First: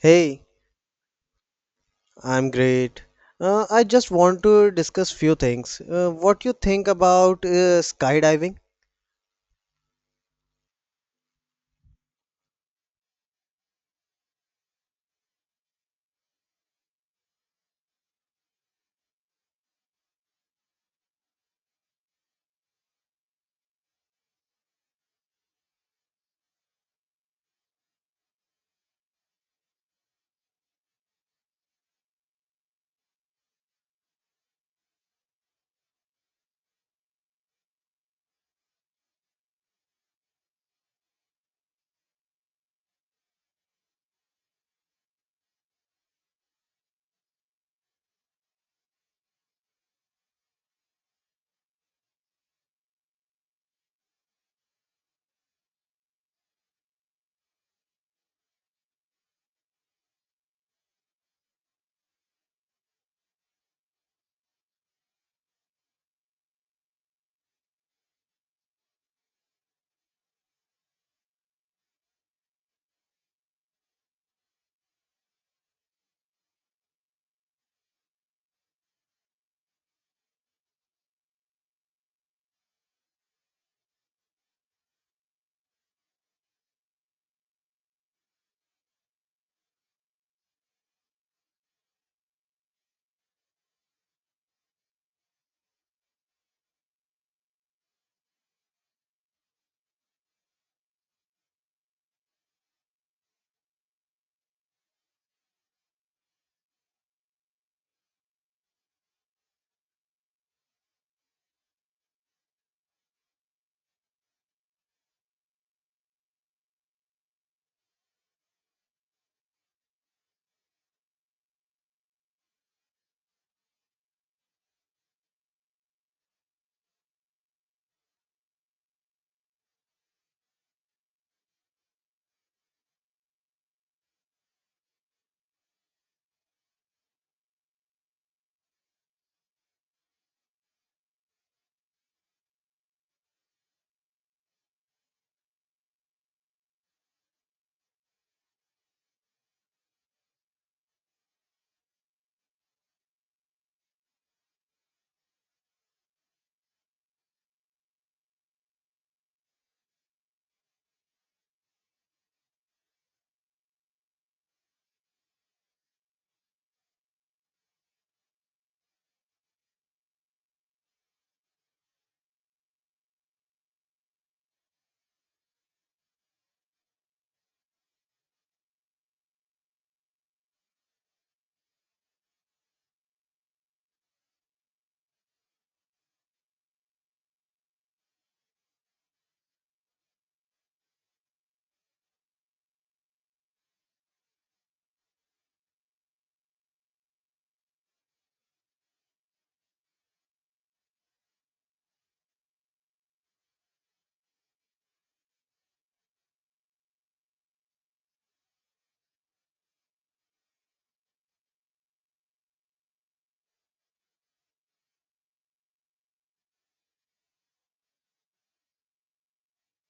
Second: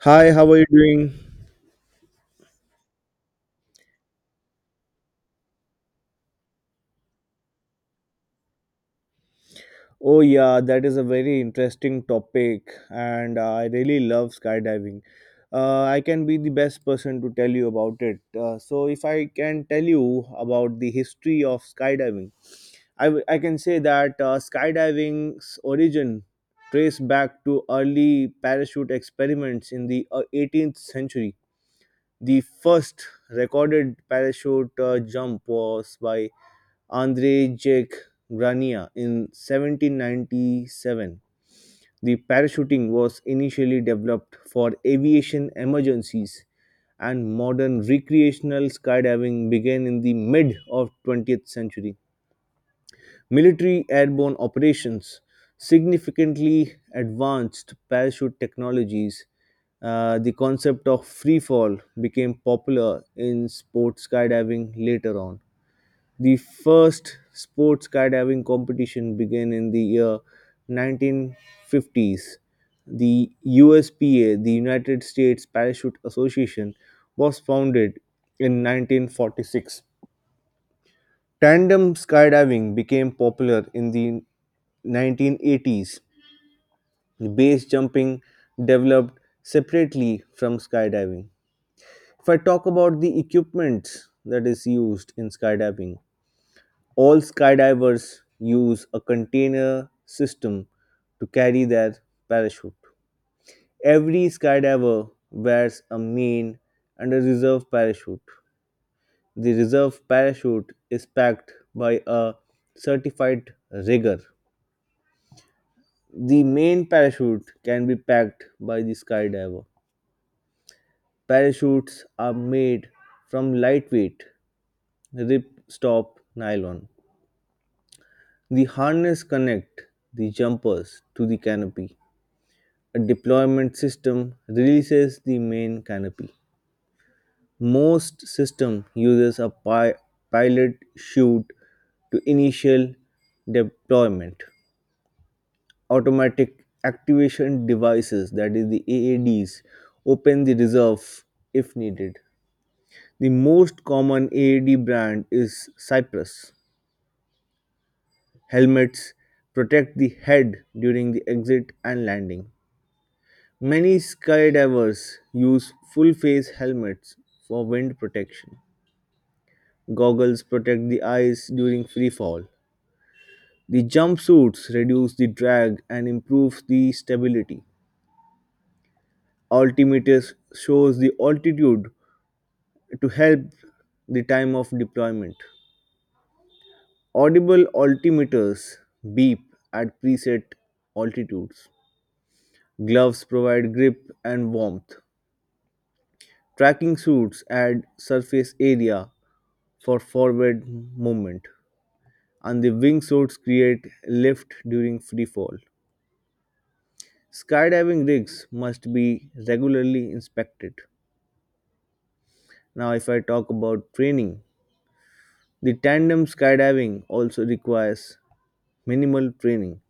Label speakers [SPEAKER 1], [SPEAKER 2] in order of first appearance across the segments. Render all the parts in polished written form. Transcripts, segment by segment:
[SPEAKER 1] Hi,
[SPEAKER 2] Hey,
[SPEAKER 1] how are you doing?
[SPEAKER 2] I'm great. I just want to discuss few things. What you think about skydiving?
[SPEAKER 1] Oh, yeah, that is a very interesting topic, and I really love skydiving. I can be the best person to tell you about it. If I can tell you about the history of skydiving, I can say that skydiving's origin trace back to early parachute experiments in the 18th century. The first recorded parachute jump was by Andrei Jacques Grania in 1797. The parachuting was initially developed for aviation emergencies, and modern recreational skydiving began in the mid of 20th century. Military airborne operations significantly advanced parachute technologies. The concept of free fall became popular in sports skydiving later on. The first sports skydiving competition began in the year 1950s. The USPA, the United States Parachute Association, was founded in 1946. Tandem skydiving became popular in the 1980s. Base jumping developed separately from skydiving. If I talk about the equipment that is used in skydiving, all skydivers use a container system to carry their parachute. Every skydiver wears a main and a reserve parachute. The reserve parachute is packed by a certified rigger. The main parachute can be packed by the skydiver. Parachutes are made from lightweight ripstop nylon. The harness connect the jumpers to the canopy. A deployment system releases the main canopy. Most system uses a pilot chute to initial deployment. Automatic activation devices, that is the AADs, open the reserve if needed. The most common AAD brand is Cypress. Helmets protect the head during the exit and landing. Many skydivers use full face helmets for wind protection. Goggles protect the eyes during free fall. The jumpsuits reduce the drag and improve the stability. Altimeter shows the altitude to help the time of deployment. Audible altimeters beep at preset altitudes. Gloves provide grip and warmth. Tracking suits add surface area for forward movement, and the wing suits create lift during free fall. Skydiving rigs must be regularly inspected. Now, if I talk about training, the tandem skydiving also requires minimal training.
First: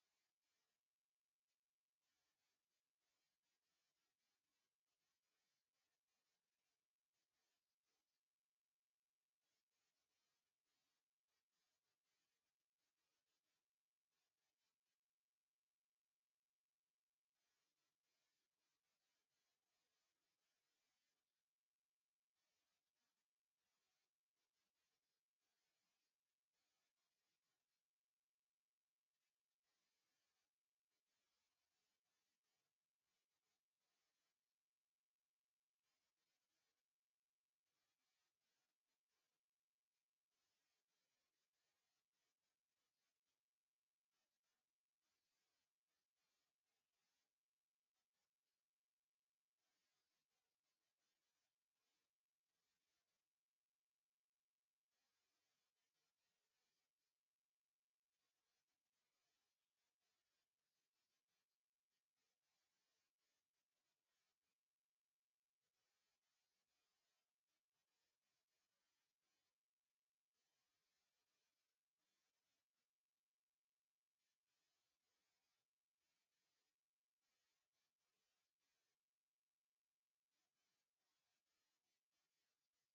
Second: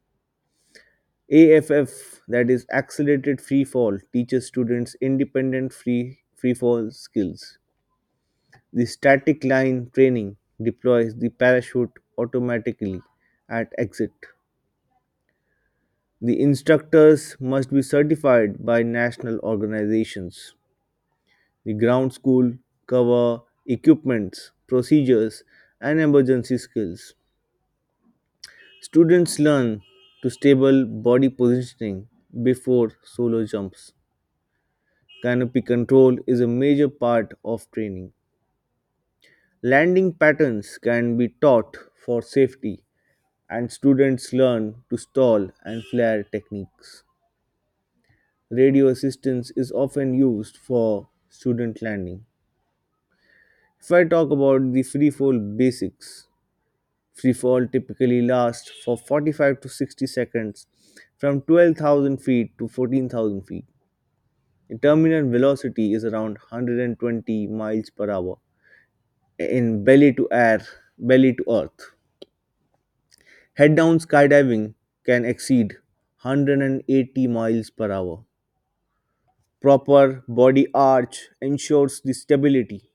[SPEAKER 1] AFF, that is accelerated free fall, teaches students independent free fall skills. The static line training deploys the parachute automatically at exit. The instructors must be certified by national organizations. The ground school cover equipments, procedures, and emergency skills. Students learn to stable body positioning before solo jumps. Canopy control is a major part of training. Landing patterns can be taught for safety and students learn to stall and flare techniques. Radio assistance is often used for student landing. If I talk about the free fall basics, free fall typically lasts for 45 to 60 seconds from 12,000 feet to 14,000 feet. The terminal velocity is around 120 miles per hour in belly to air, belly to earth. Head down skydiving can exceed 180 miles per hour. Proper body arch ensures the stability,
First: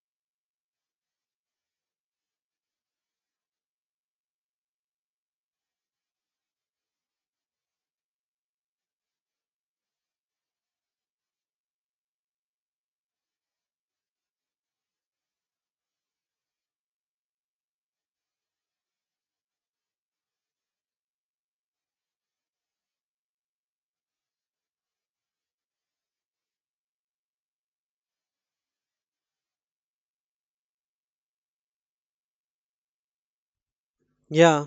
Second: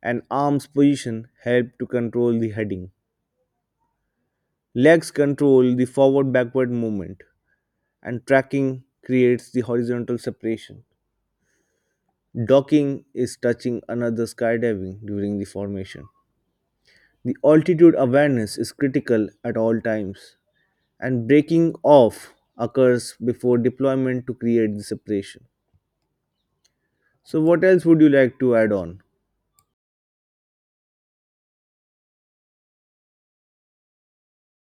[SPEAKER 1] and arms position help to control the heading. Legs control the forward backward movement, and tracking creates the horizontal separation. Docking is touching another skydiving during the formation. The altitude awareness is critical at all times, and breaking off occurs before deployment to create the separation. So, what else would you like to add on?
[SPEAKER 2] Yeah,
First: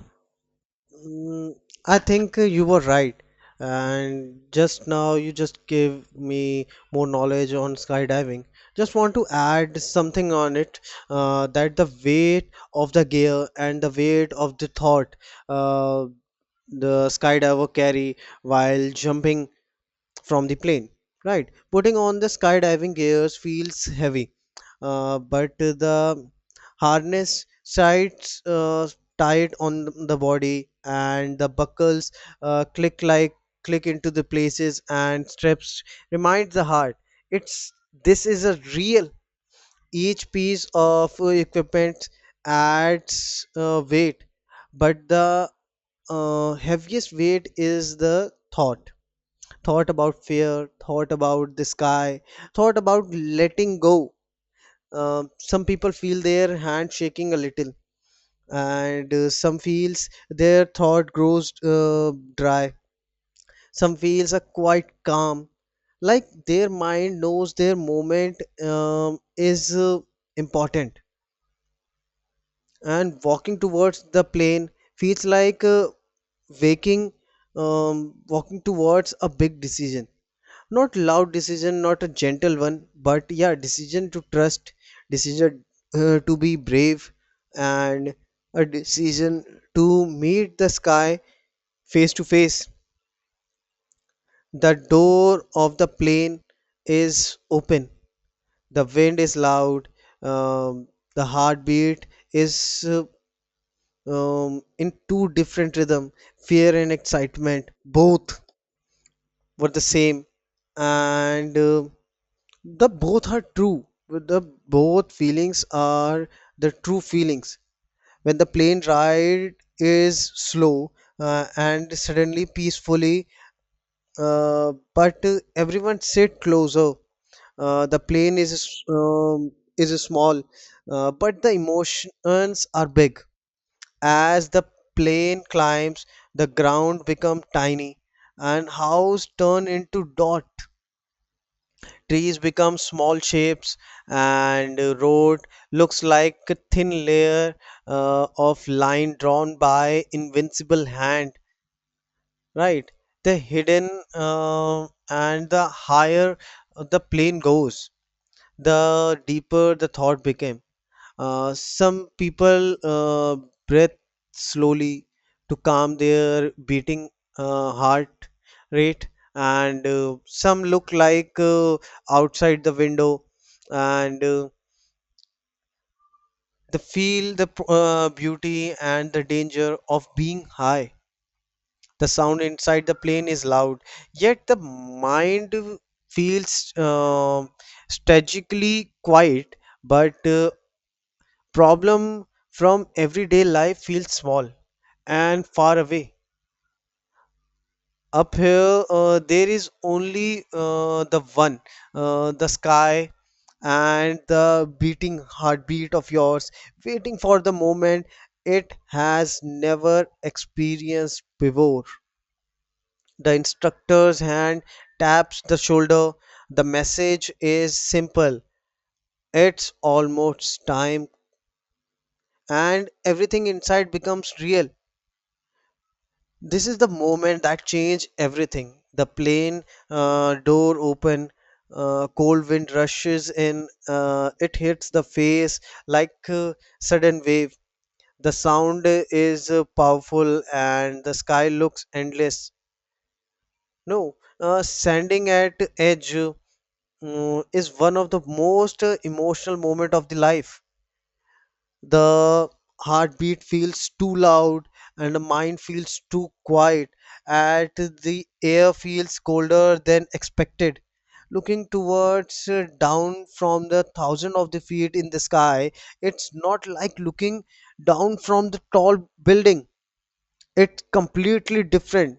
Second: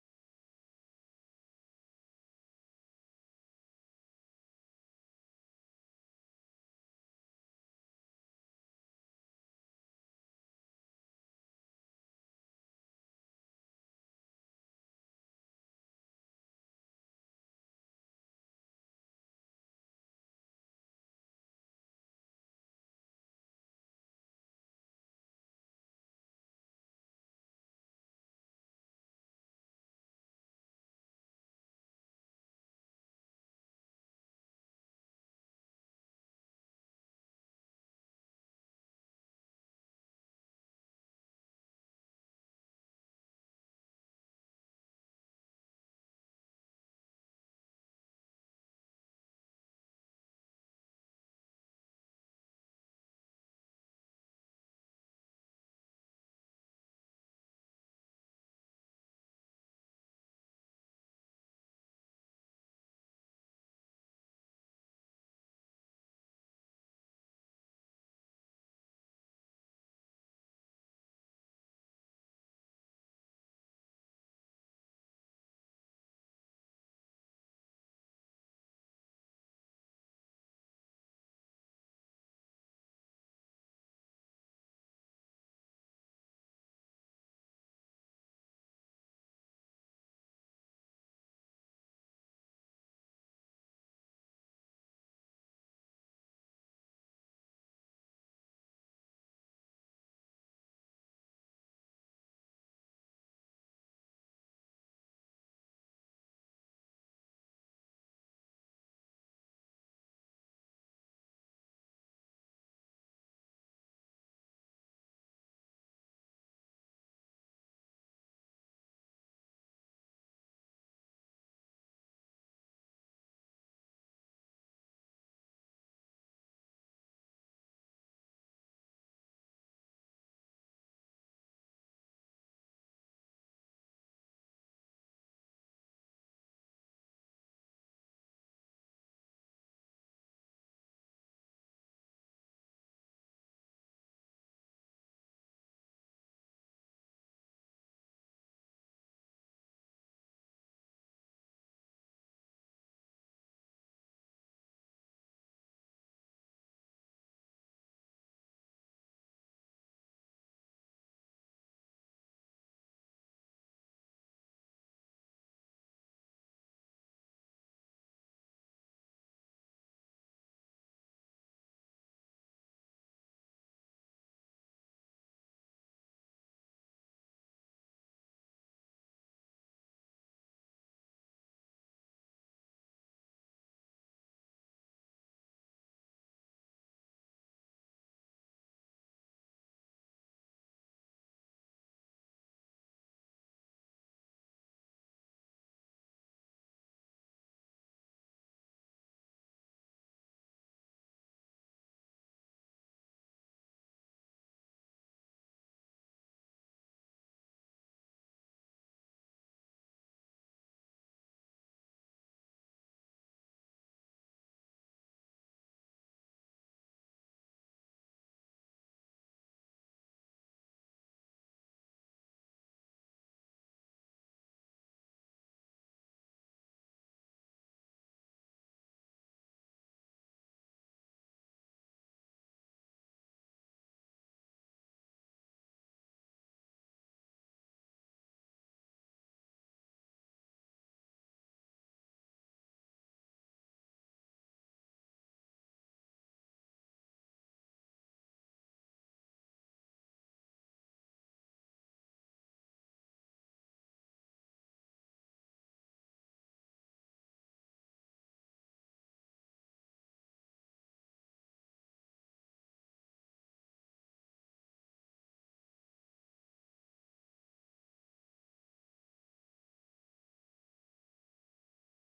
[SPEAKER 2] mm, I think you were right. And just now you just gave me more knowledge on skydiving. Just want to add something on it that the weight of the gear and the weight of the thought uh, the skydiver carry while jumping from the plane, right? Putting on the skydiving gears feels heavy, but the harness sides tight on the body and the buckles click like click into the places and straps remind the heart it's this is a real each piece of equipment adds weight but the heaviest weight is the thought about fear, thought about the sky, thought about letting go. Some people feel their hand shaking a little, and some feels their thought grows dry. Some feels are quite calm, like their mind knows their moment um, is important. And walking towards the plane feels like waking, walking towards a big decision, not loud decision, not a gentle one, but yeah, decision to trust, decision to be brave, and a decision to meet the sky face to face. The door of the plane is open, the wind is loud, um, the heartbeat is in two different rhythm. Fear and excitement both were the same, and the both are true. The both feelings are the true feelings. When the plane ride is slow and suddenly peacefully, but everyone sit closer. The plane um, is small, but the emotions are big. As the plane climbs, the ground become tiny, and house turn into dot. Trees become small shapes, and road looks like a thin layer of line drawn by invincible hand, right? The hidden and the higher the plane goes, the deeper the thought became. Some people breathe slowly to calm their beating heart rate, and some look like outside the window, and they feel the beauty and the danger of being high. The sound inside the plane is loud, yet the mind feels strategically quiet, but problem from everyday life feels small and far away. Up here, there is only the one, the sky, and the beating heartbeat of yours, waiting for the moment it has never experienced before. The instructor's hand taps the shoulder. The message is simple, it's almost time, and everything inside becomes real. This is the moment that changed everything. The plane door open, cold wind rushes in, it hits the face like a sudden wave. The sound is powerful and the sky looks endless. No, standing at edge is one of the most emotional moment of the life. The heartbeat feels too loud, and the mind feels too quiet, and the air feels colder than expected. Looking towards down from the thousand of the feet in the sky, it's not like looking down from the tall building, it's completely different,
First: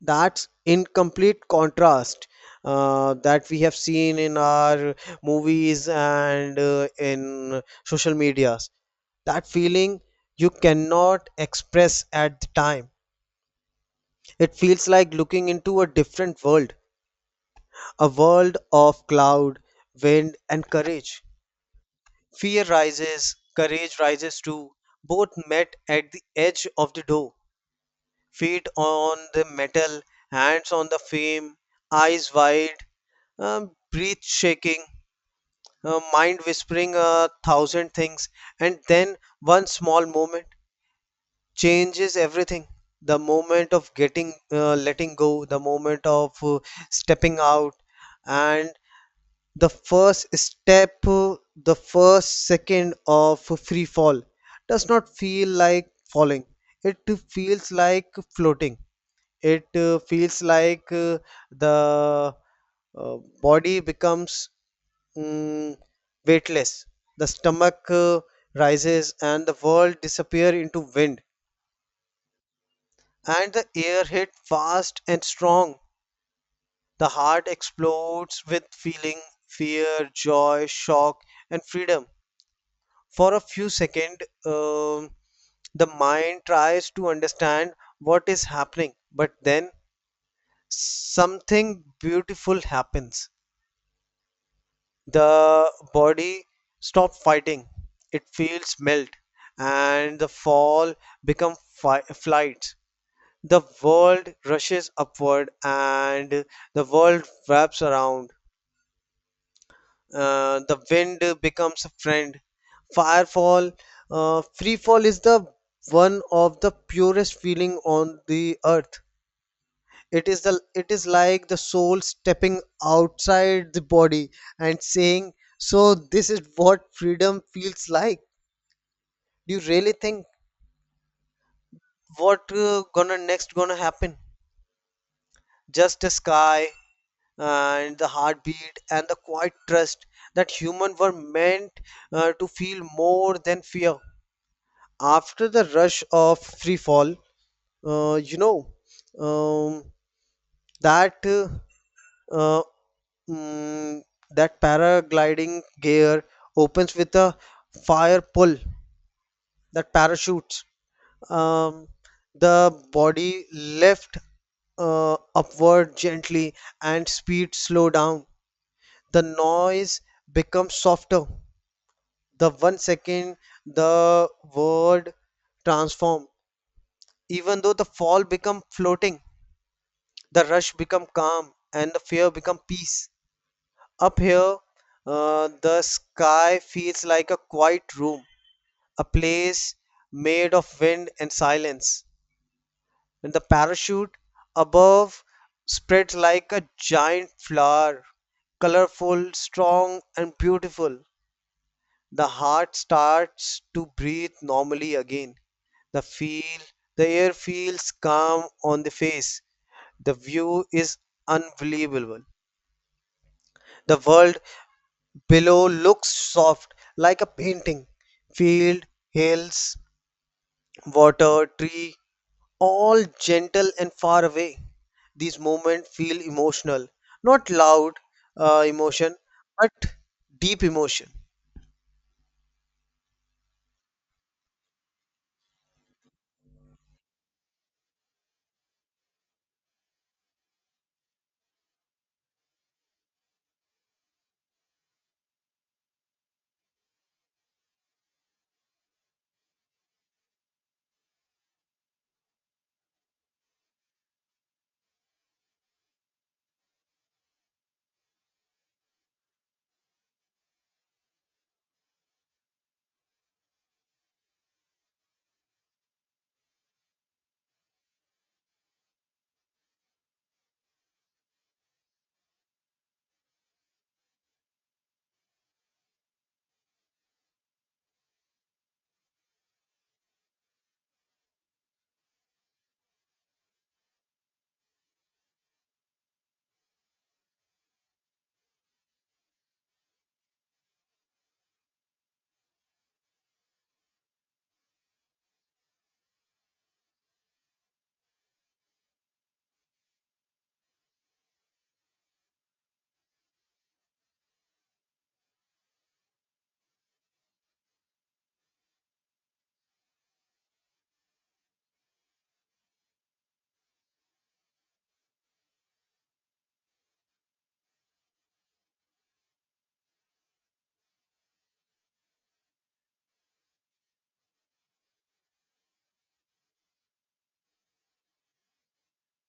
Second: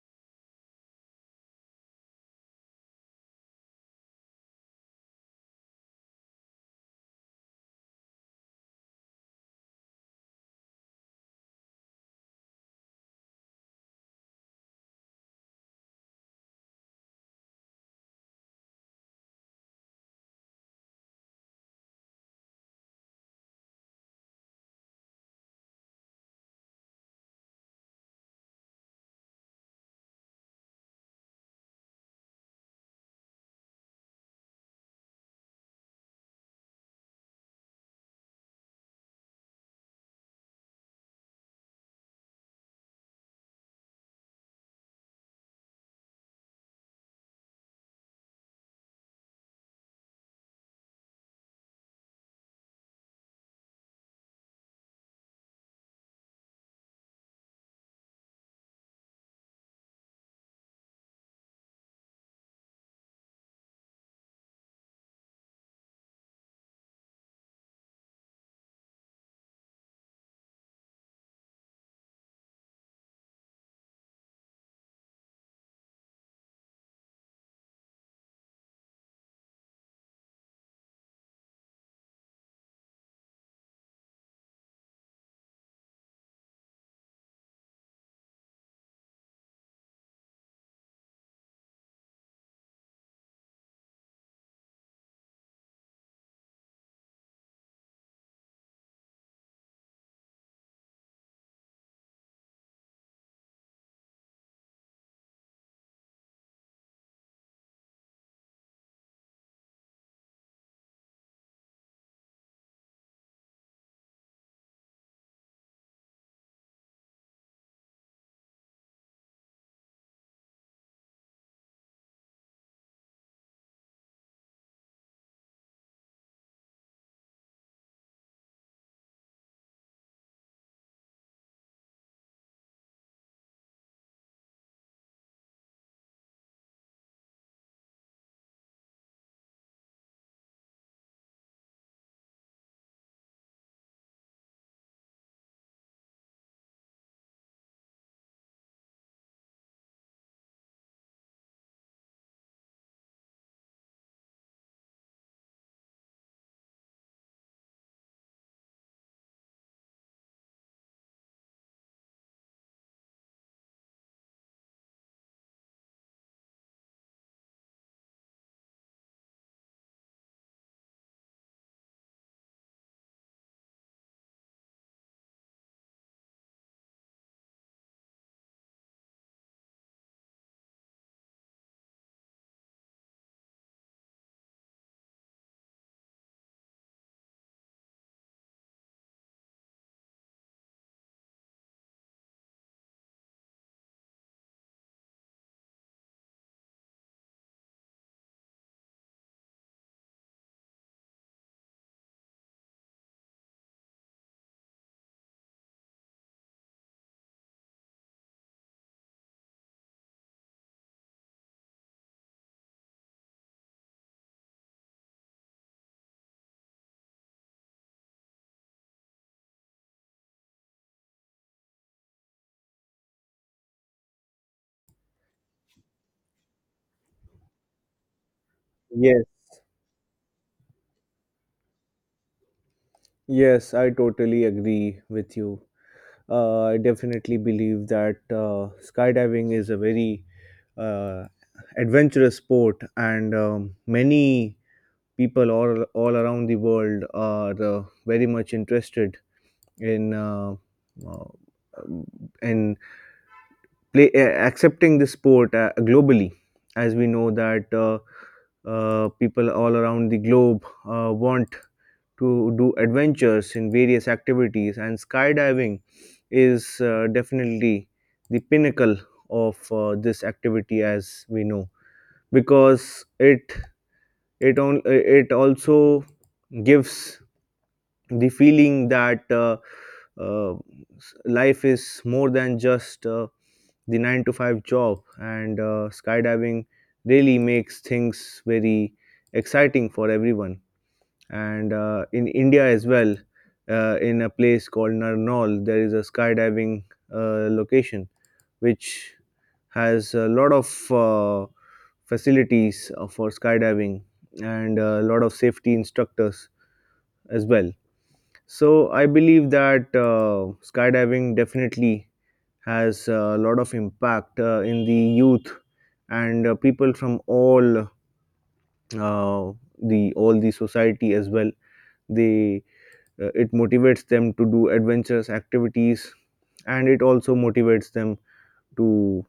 [SPEAKER 2] that's in complete contrast that we have seen in our movies and in social medias. That feeling you cannot express at the time. It feels like looking into a different world, a world of cloud, wind, and courage. Fear rises, courage rises too. Both met at the edge of the door, feet on the metal, hands on the frame, eyes wide, breath shaking, mind whispering a thousand things, and then one small moment changes everything. The moment of getting letting go, the moment of stepping out. And the first step, the first second of free fall does not feel like falling, it feels like floating. It feels like the uh, body becomes mm, weightless. The stomach rises and the world disappear into wind, and the air hit fast and strong. The heart explodes with feeling, fear, joy, shock, and freedom. For a few seconds, um, the mind tries to understand what is happening, but then something beautiful happens. The body stops fighting, it feels melt, and the fall become flight. The world rushes upward, and the world wraps around. The wind becomes a friend. Firefall Freefall is the one of the purest feeling on the earth. It is like the soul stepping outside the body and saying, so this is what freedom feels like. Do you really think what gonna next gonna happen? Just a sky, and the heartbeat, and the quiet trust that humans were meant to feel more than fear. After the rush of free fall, uh, you know um, that uh, uh, mm, that paragliding gear opens with a fire pull that parachutes. Um, the body left upward gently, and speed slow down, the noise becomes softer, the one second the word transform, even though the fall become floating, the rush become calm, and the fear become peace. Up here, the sky feels like a quiet room, a place made of wind and silence, and the parachute above spreads like a giant flower, colorful, strong, and beautiful. The heart starts to breathe normally again. The feel the air feels calm on the face. The view is unbelievable. The world below looks soft like a painting. Field, hills, water, tree, all gentle and far away. These moments feel emotional, not loud emotion,
[SPEAKER 1] Yes,
[SPEAKER 2] but deep emotion.
[SPEAKER 1] yes, I totally agree with you. I definitely believe that skydiving is a very uh, adventurous sport, and many people all around the world are very much interested in uh, uh, in play, uh, accepting the sport globally. As we know that people all around the globe want to do adventures in various activities, and skydiving is definitely the pinnacle of this activity as we know because it also gives the feeling that uh, life is more than just the 9 to 5 job and skydiving really makes things very exciting for everyone and in India as well, in a place called Narnaul, there is a skydiving location which has a lot of facilities for skydiving and a lot of safety instructors as well. So I believe that skydiving definitely has a lot of impact in the youth and people from uh, all the society as well. They It motivates them to do adventurous activities and it also motivates them to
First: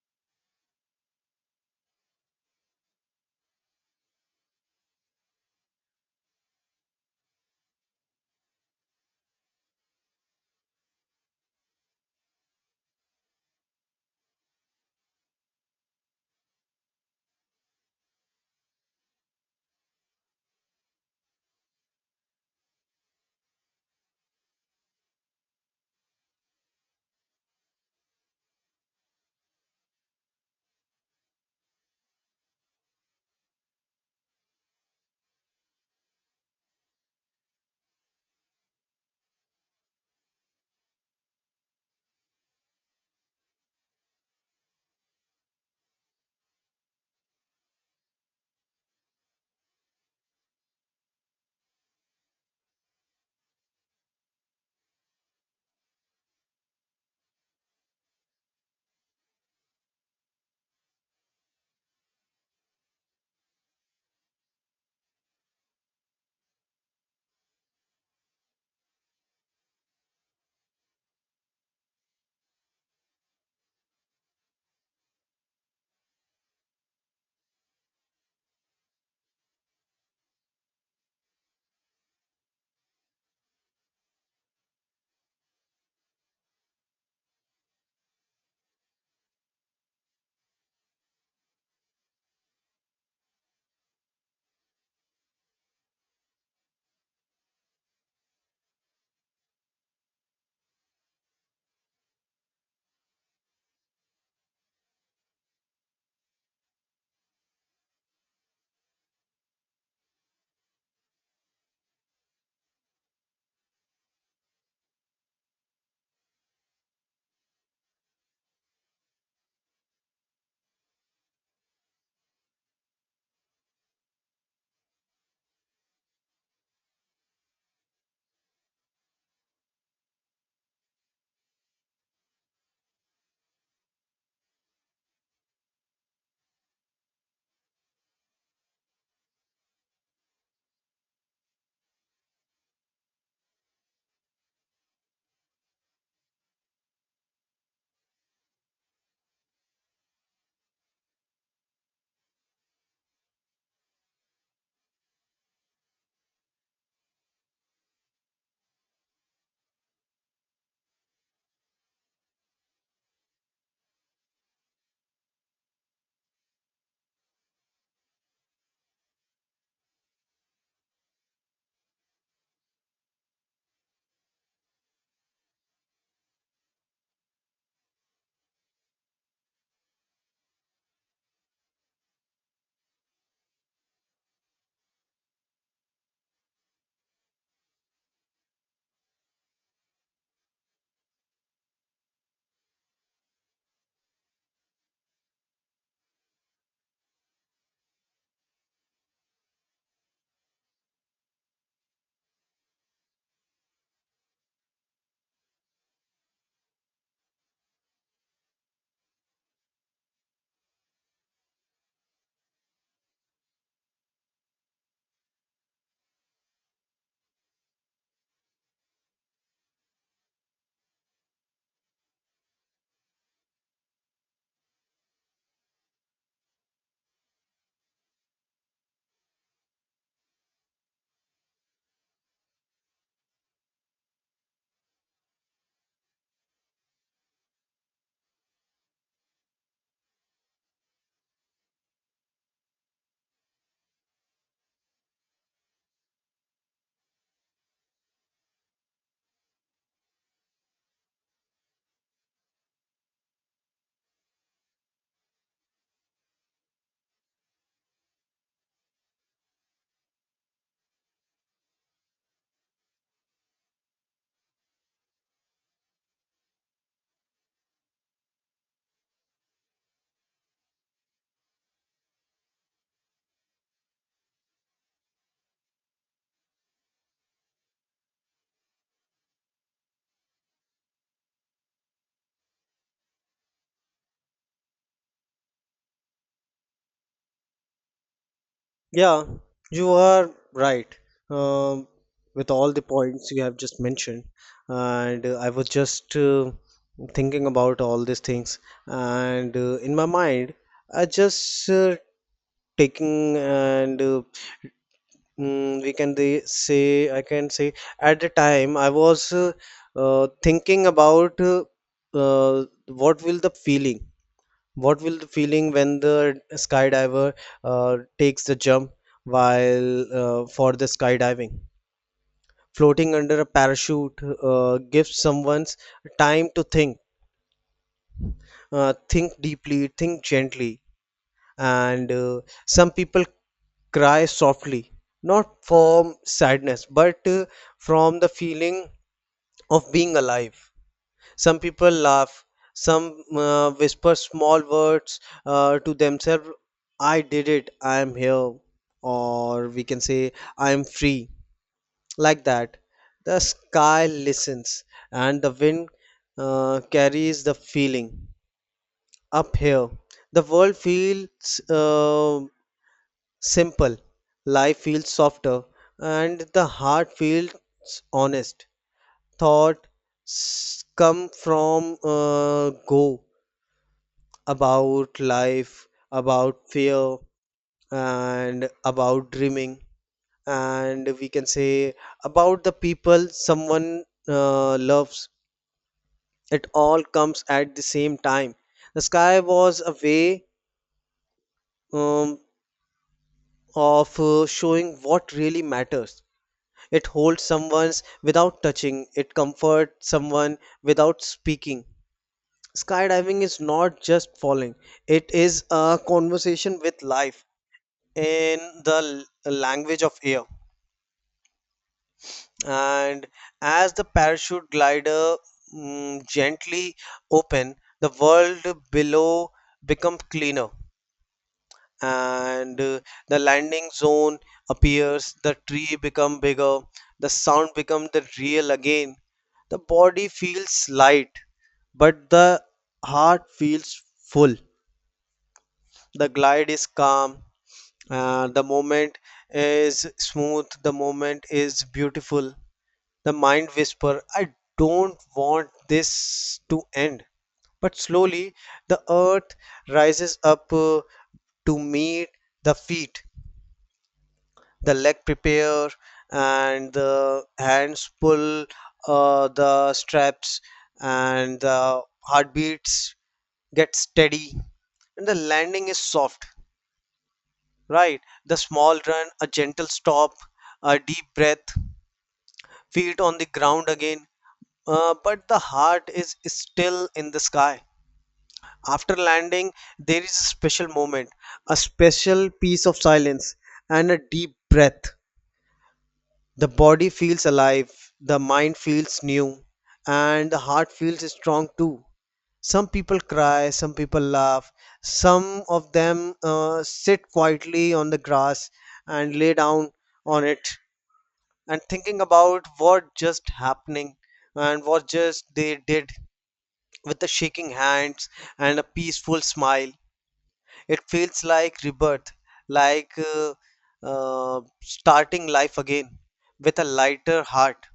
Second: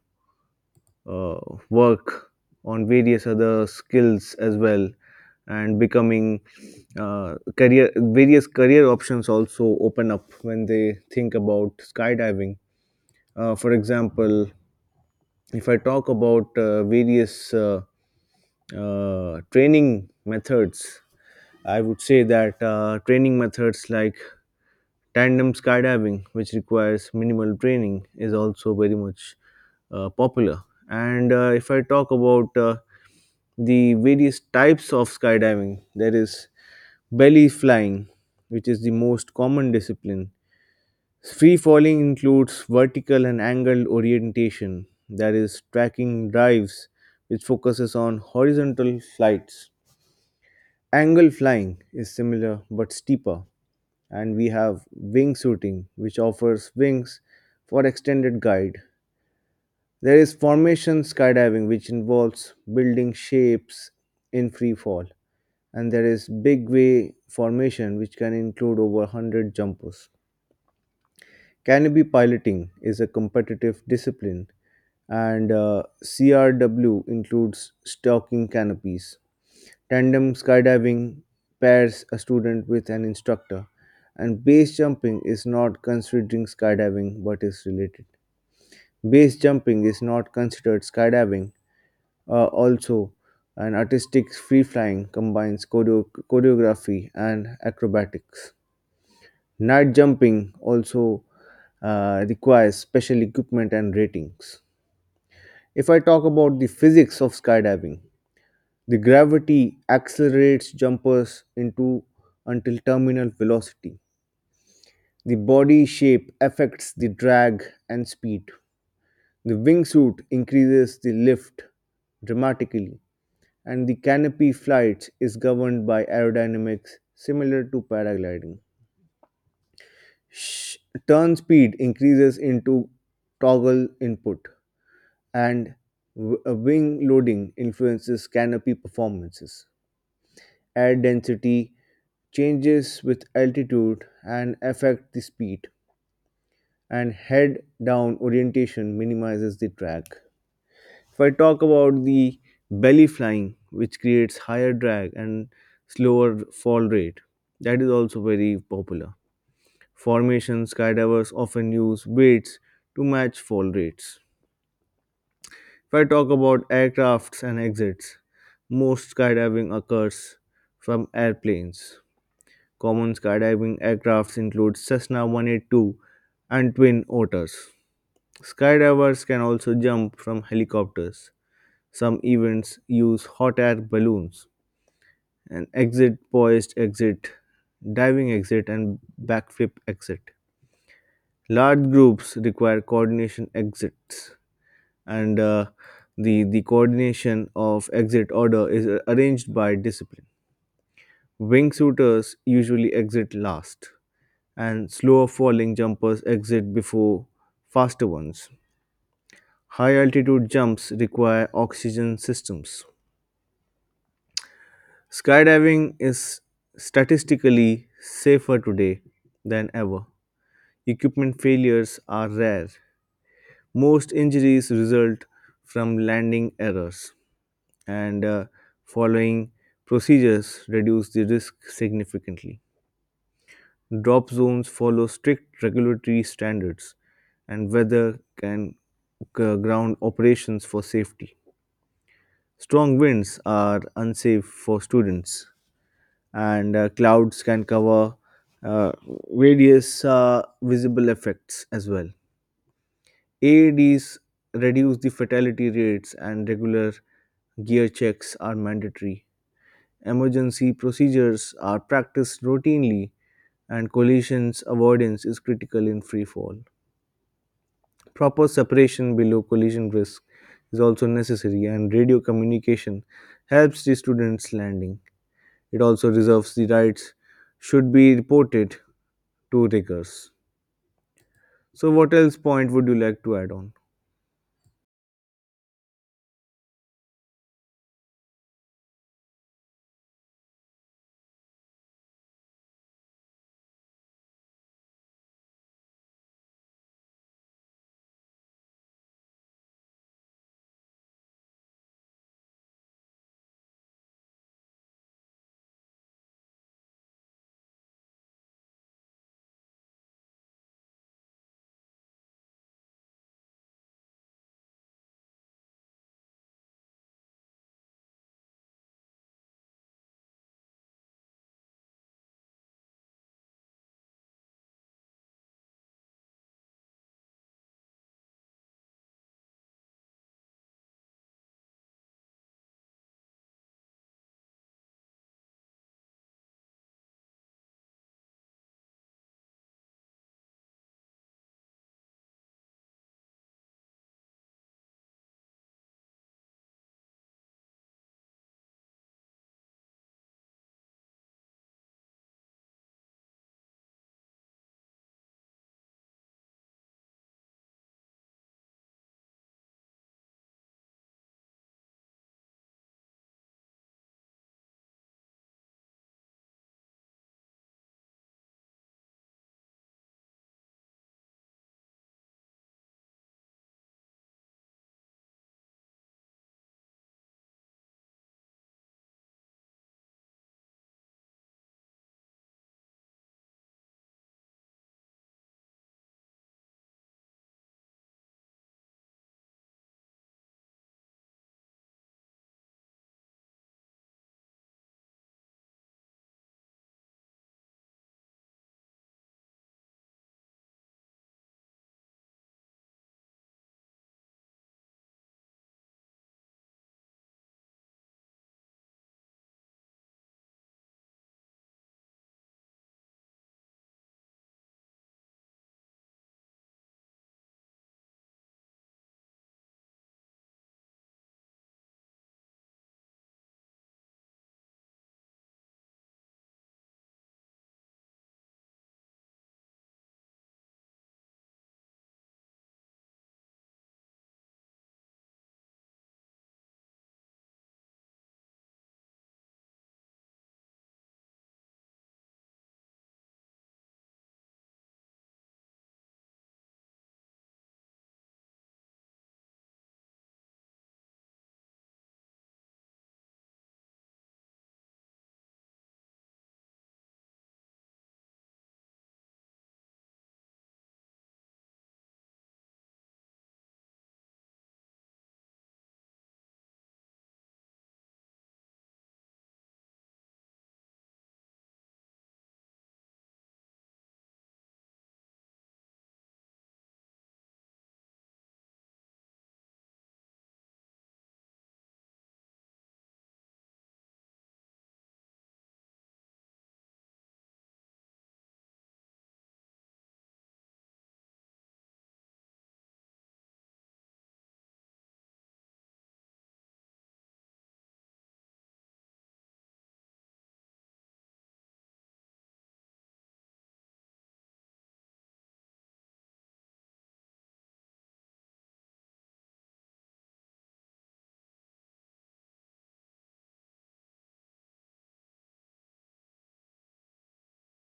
[SPEAKER 1] uh, work on various other skills as well and becoming career various career options also open up when they think about skydiving, for example if I talk about various training methods I would say that training methods like tandem skydiving, which requires minimal training, is also very much popular. And if I talk about the various types of skydiving, there is belly flying, which is the most common discipline. Free falling includes vertical and angled orientation, that is, tracking dives, which focuses on horizontal flights. Angle flying is similar but steeper, and we have wingsuiting, which offers wings for extended guide. There is formation skydiving, which involves building shapes in free fall, and there is big way formation, which can include over 100 jumpers. Canopy piloting is a competitive discipline, and CRW includes stocking canopies. Tandem skydiving pairs a student with an instructor, and base jumping is not considering skydiving but is related. Base jumping is not considered skydiving. Also, an artistic free flying combines choreography and acrobatics. Night jumping also requires special equipment and ratings. If I talk about the physics of skydiving, the gravity accelerates jumpers into until terminal velocity. The body shape affects the drag and speed. The wingsuit increases the lift dramatically, and the canopy flight is governed by aerodynamics similar to paragliding. sh- Turn speed increases into toggle input and wing loading influences canopy performances. Air density changes with altitude and affect the speed, and head down orientation minimizes the drag. If I talk about the belly flying, which creates higher drag and slower fall rate, that is also very popular. Formation, skydivers often use weights to match fall rates. If I talk about aircrafts and exits, most skydiving occurs from airplanes. Common skydiving aircrafts include Cessna 182 and Twin Otters. Skydivers can also jump from helicopters. Some events use hot air balloons, an exit, poised exit, diving exit, and backflip exit. Large groups require coordination exits and the coordination of exit order is arranged by discipline. Wingsuiters usually exit last and slower falling jumpers exit before faster ones. High altitude jumps require oxygen systems. Skydiving is statistically safer today than ever. Equipment failures are rare. Most injuries result from landing errors, and following procedures reduce the risk significantly. Drop zones follow strict regulatory standards, and weather can ground operations for safety. Strong winds are unsafe for students, and clouds can cover uh, various visible effects as well. AADs reduce the fatality rates and regular gear checks are mandatory. Emergency procedures are practiced routinely and collisions avoidance is critical in free fall. Proper separation below collision risk is also necessary and radio communication helps the students landing. It also reserves the rights should be reported to riggers. So what else point would you like to add on?
[SPEAKER 2] Yeah, you are right, um, with all the points you have just mentioned, and I was just thinking about all these things, and in my mind, I just taking and we can the say, I can say at the time I was thinking about what will the feeling, what will the feeling when the skydiver takes the jump while for the skydiving? Floating under a parachute gives someone time to think deeply, think gently. And some people cry softly, not from sadness, but from the feeling of being alive. Some people laugh, some whisper small words to themselves, I did it, I am here, or we can say, I am free, like that. The sky listens, and the wind carries the feeling up here. The world feels uh, simple, life feels softer, and the heart feels honest. Thought come from go about life, about fear, and about dreaming. And we can say about the people someone loves. It all comes at the same time. The sky was a way um, of showing what really matters. It holds someone's without touching, it comforts someone without speaking. Skydiving is not just falling, it is a conversation with life in the language of air. And as the parachute glider gently open, the world below becomes cleaner, and the landing zone appears. The tree become bigger. The sound become the real again. The body feels light, but the heart feels full. The glide is calm, the moment is smooth, the moment is beautiful. The mind whisper, I don't want this to end. But slowly the earth rises up to meet the feet. The leg prepare, and the hands pull the straps, and the heartbeats get steady, and the landing is soft, right? The small run, a gentle stop, a deep breath, feet on the ground again. But the heart is still in the sky. After landing, there is a special moment, a special piece of silence, and a deep breath. The body feels alive, the mind feels new, and the heart feels strong too. Some people cry, some people laugh, some of them sit quietly on the grass and lay down on it and thinking about what just happening and what just they did, with the shaking hands and a peaceful smile. It feels like rebirth, like uh, starting life again with a lighter heart.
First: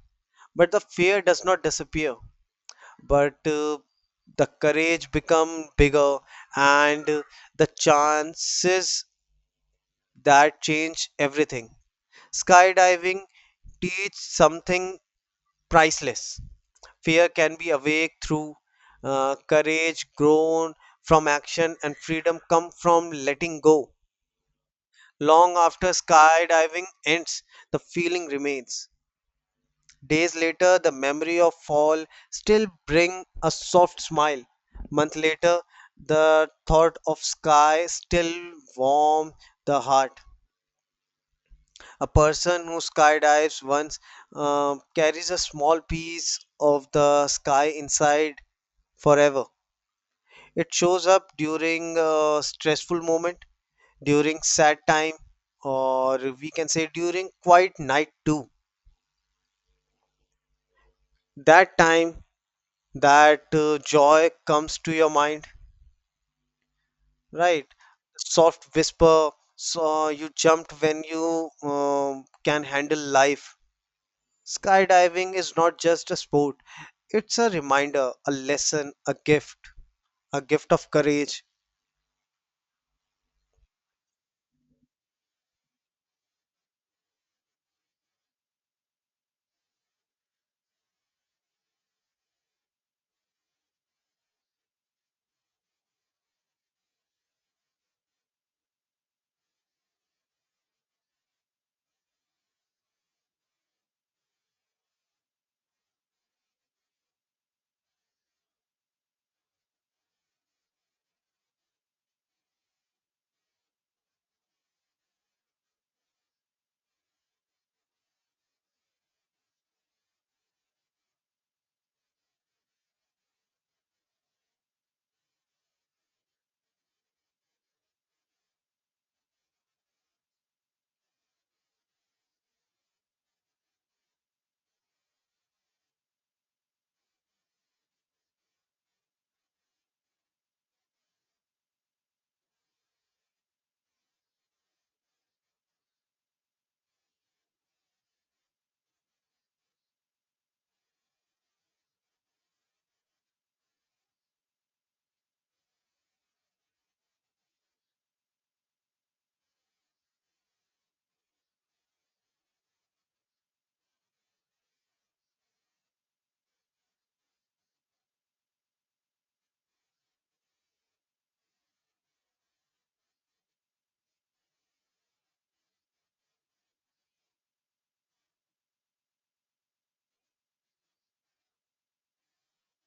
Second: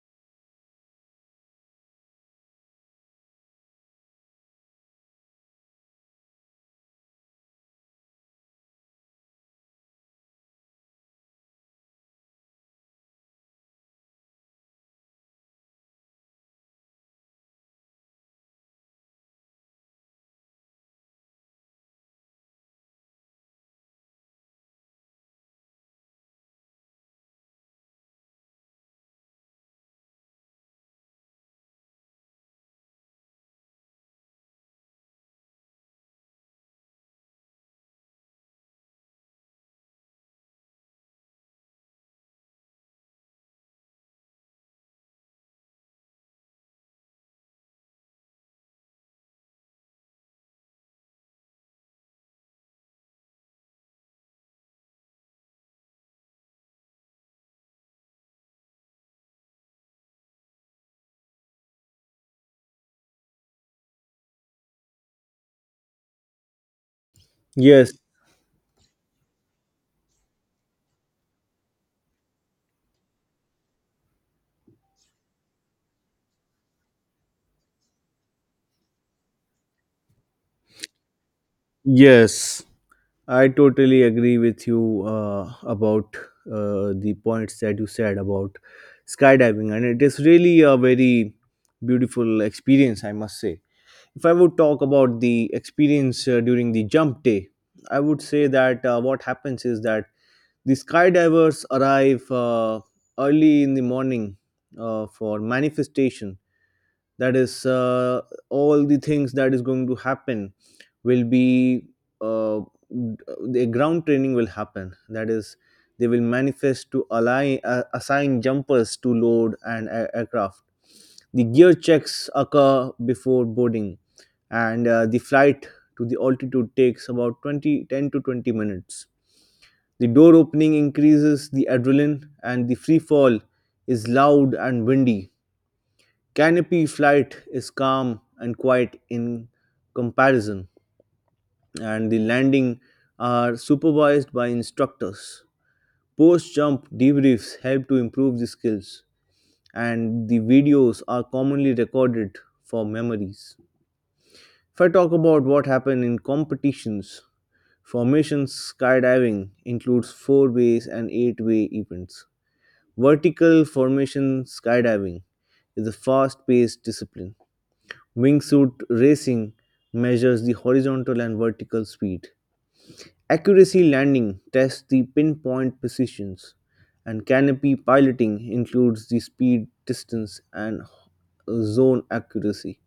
[SPEAKER 2] But the fear does not disappear, but the courage become bigger, and the chances that change everything. Skydiving teach something priceless. Fear can be awake through courage grown from action, and freedom come from letting go. Long after skydiving ends, the feeling remains. Days later, the memory of fall still bring a soft smile. Month later, the thought of sky still warm the heart. A person who skydives once carries a small piece of the sky inside forever. It shows up during a stressful moment, during sad time, or we can say during quiet night too. That time, that joy comes to your mind, right?
[SPEAKER 1] Yes,
[SPEAKER 2] Soft whisper, so you jumped when you can handle life. Skydiving is not just a sport, it's a reminder, a lesson, a gift of courage.
[SPEAKER 1] yes. I totally agree with you about the points that you said about skydiving, and it is really a very beautiful experience, I must say. If I would talk about the experience during the jump day, I would say that what happens is that the skydivers arrive early in the morning for manifestation, that is, all the things that is going to happen will be uh, the ground training will happen, that is, they will manifest to assign jumpers to load and aircraft. The gear checks occur before boarding, and the flight to the altitude takes about 20 10 to 20 minutes. The door opening increases the adrenaline and the free fall is loud and windy. Canopy flight is calm and quiet in comparison, and the landing are supervised by instructors. Post jump debriefs help to improve the skills, and the videos are commonly recorded for memories. If I talk about what happened in competitions, formation skydiving includes four ways and eight-way events. Vertical formation skydiving is a fast paced discipline. Wingsuit racing measures the horizontal and vertical speed. Accuracy landing tests the pinpoint precisions, and canopy piloting includes the speed, distance, and zone accuracy.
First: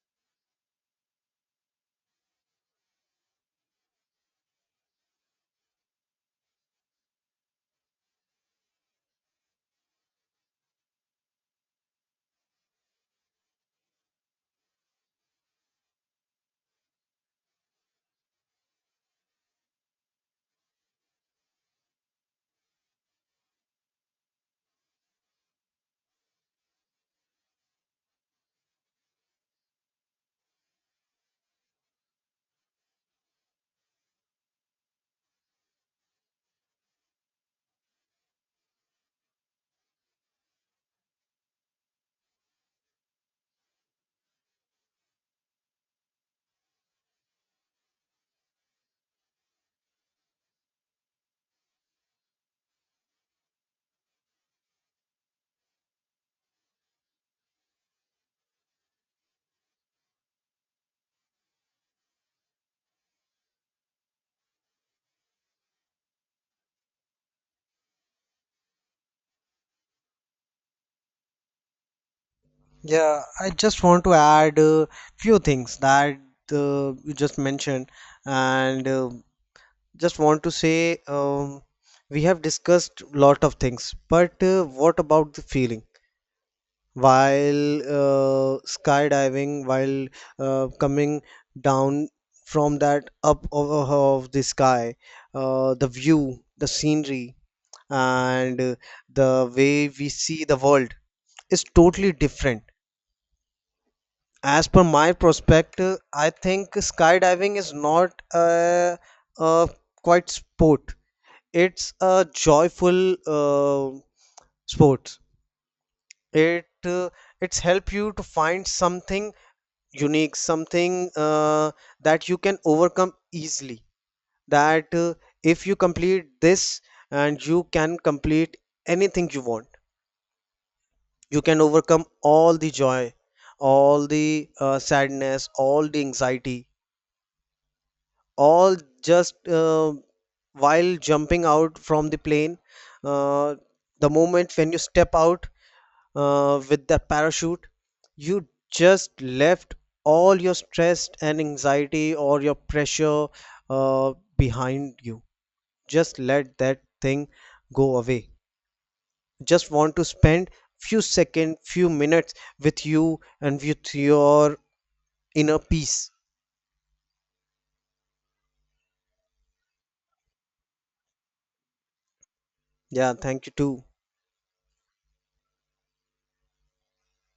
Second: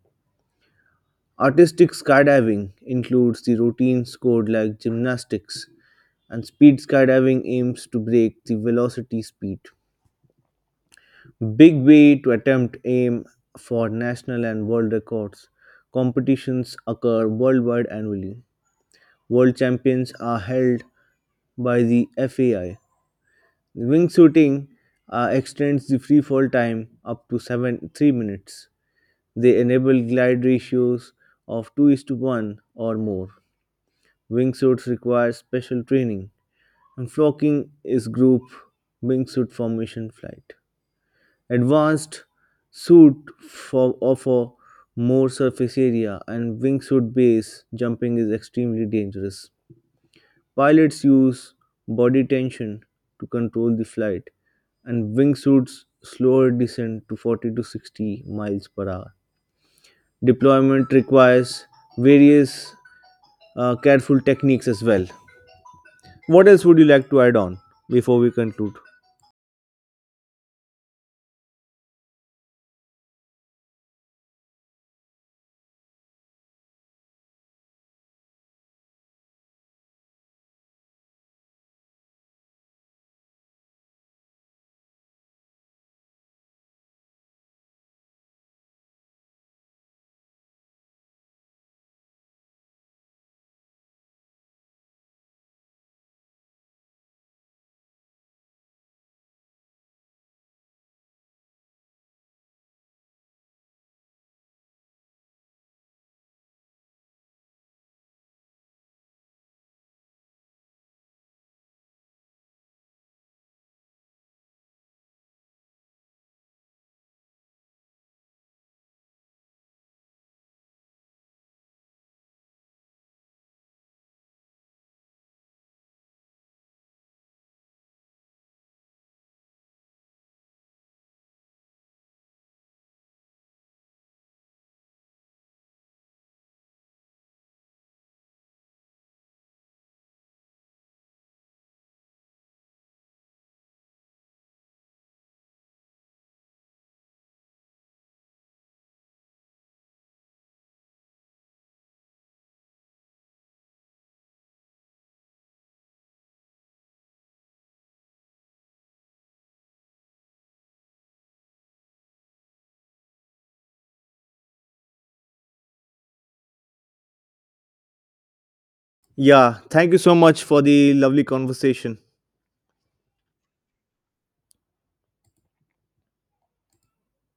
[SPEAKER 1] Artistic skydiving includes the routine scored like gymnastics, and speed skydiving aims to break the velocity speed. Big way to attempt aim for national and world records. Competitions occur worldwide annually. World champions are held by the FAI. Wingsuiting extends the freefall time up to seven three minutes. They enable glide ratios of two is to one or more. Wingsuits require special training, and flocking is group wingsuit formation flight. Advanced suit for offer more surface area, and wingsuit base jumping is extremely dangerous. Pilots use body tension to control the flight, and wingsuits slower descent to 40 to 60 miles per hour. Deployment requires various careful techniques as well. What else would you like to add on before we conclude?
[SPEAKER 2] Yeah, I just want to add a few things that you just mentioned, and just want to say, we have discussed lot of things, but what about the feeling while skydiving, while coming down from that up of the sky, the view, the scenery, and the way we see the world is totally different. As per my perspective, I think skydiving is not a, a quite sport. It's a joyful sport. It uh, it's help you to find something unique, something that you can overcome easily. That if you complete this, and you can complete anything you want. You can overcome all the joy, all the sadness, all the anxiety, all just while jumping out from the plane, uh, the moment when you step out with the parachute, you just left all your stress and anxiety or your pressure behind you, just let that thing go away. Just want to spend few seconds, few minutes with you and with your inner peace.
[SPEAKER 1] Yeah, thank you so much for the lovely conversation.
[SPEAKER 2] Yeah, thank you too.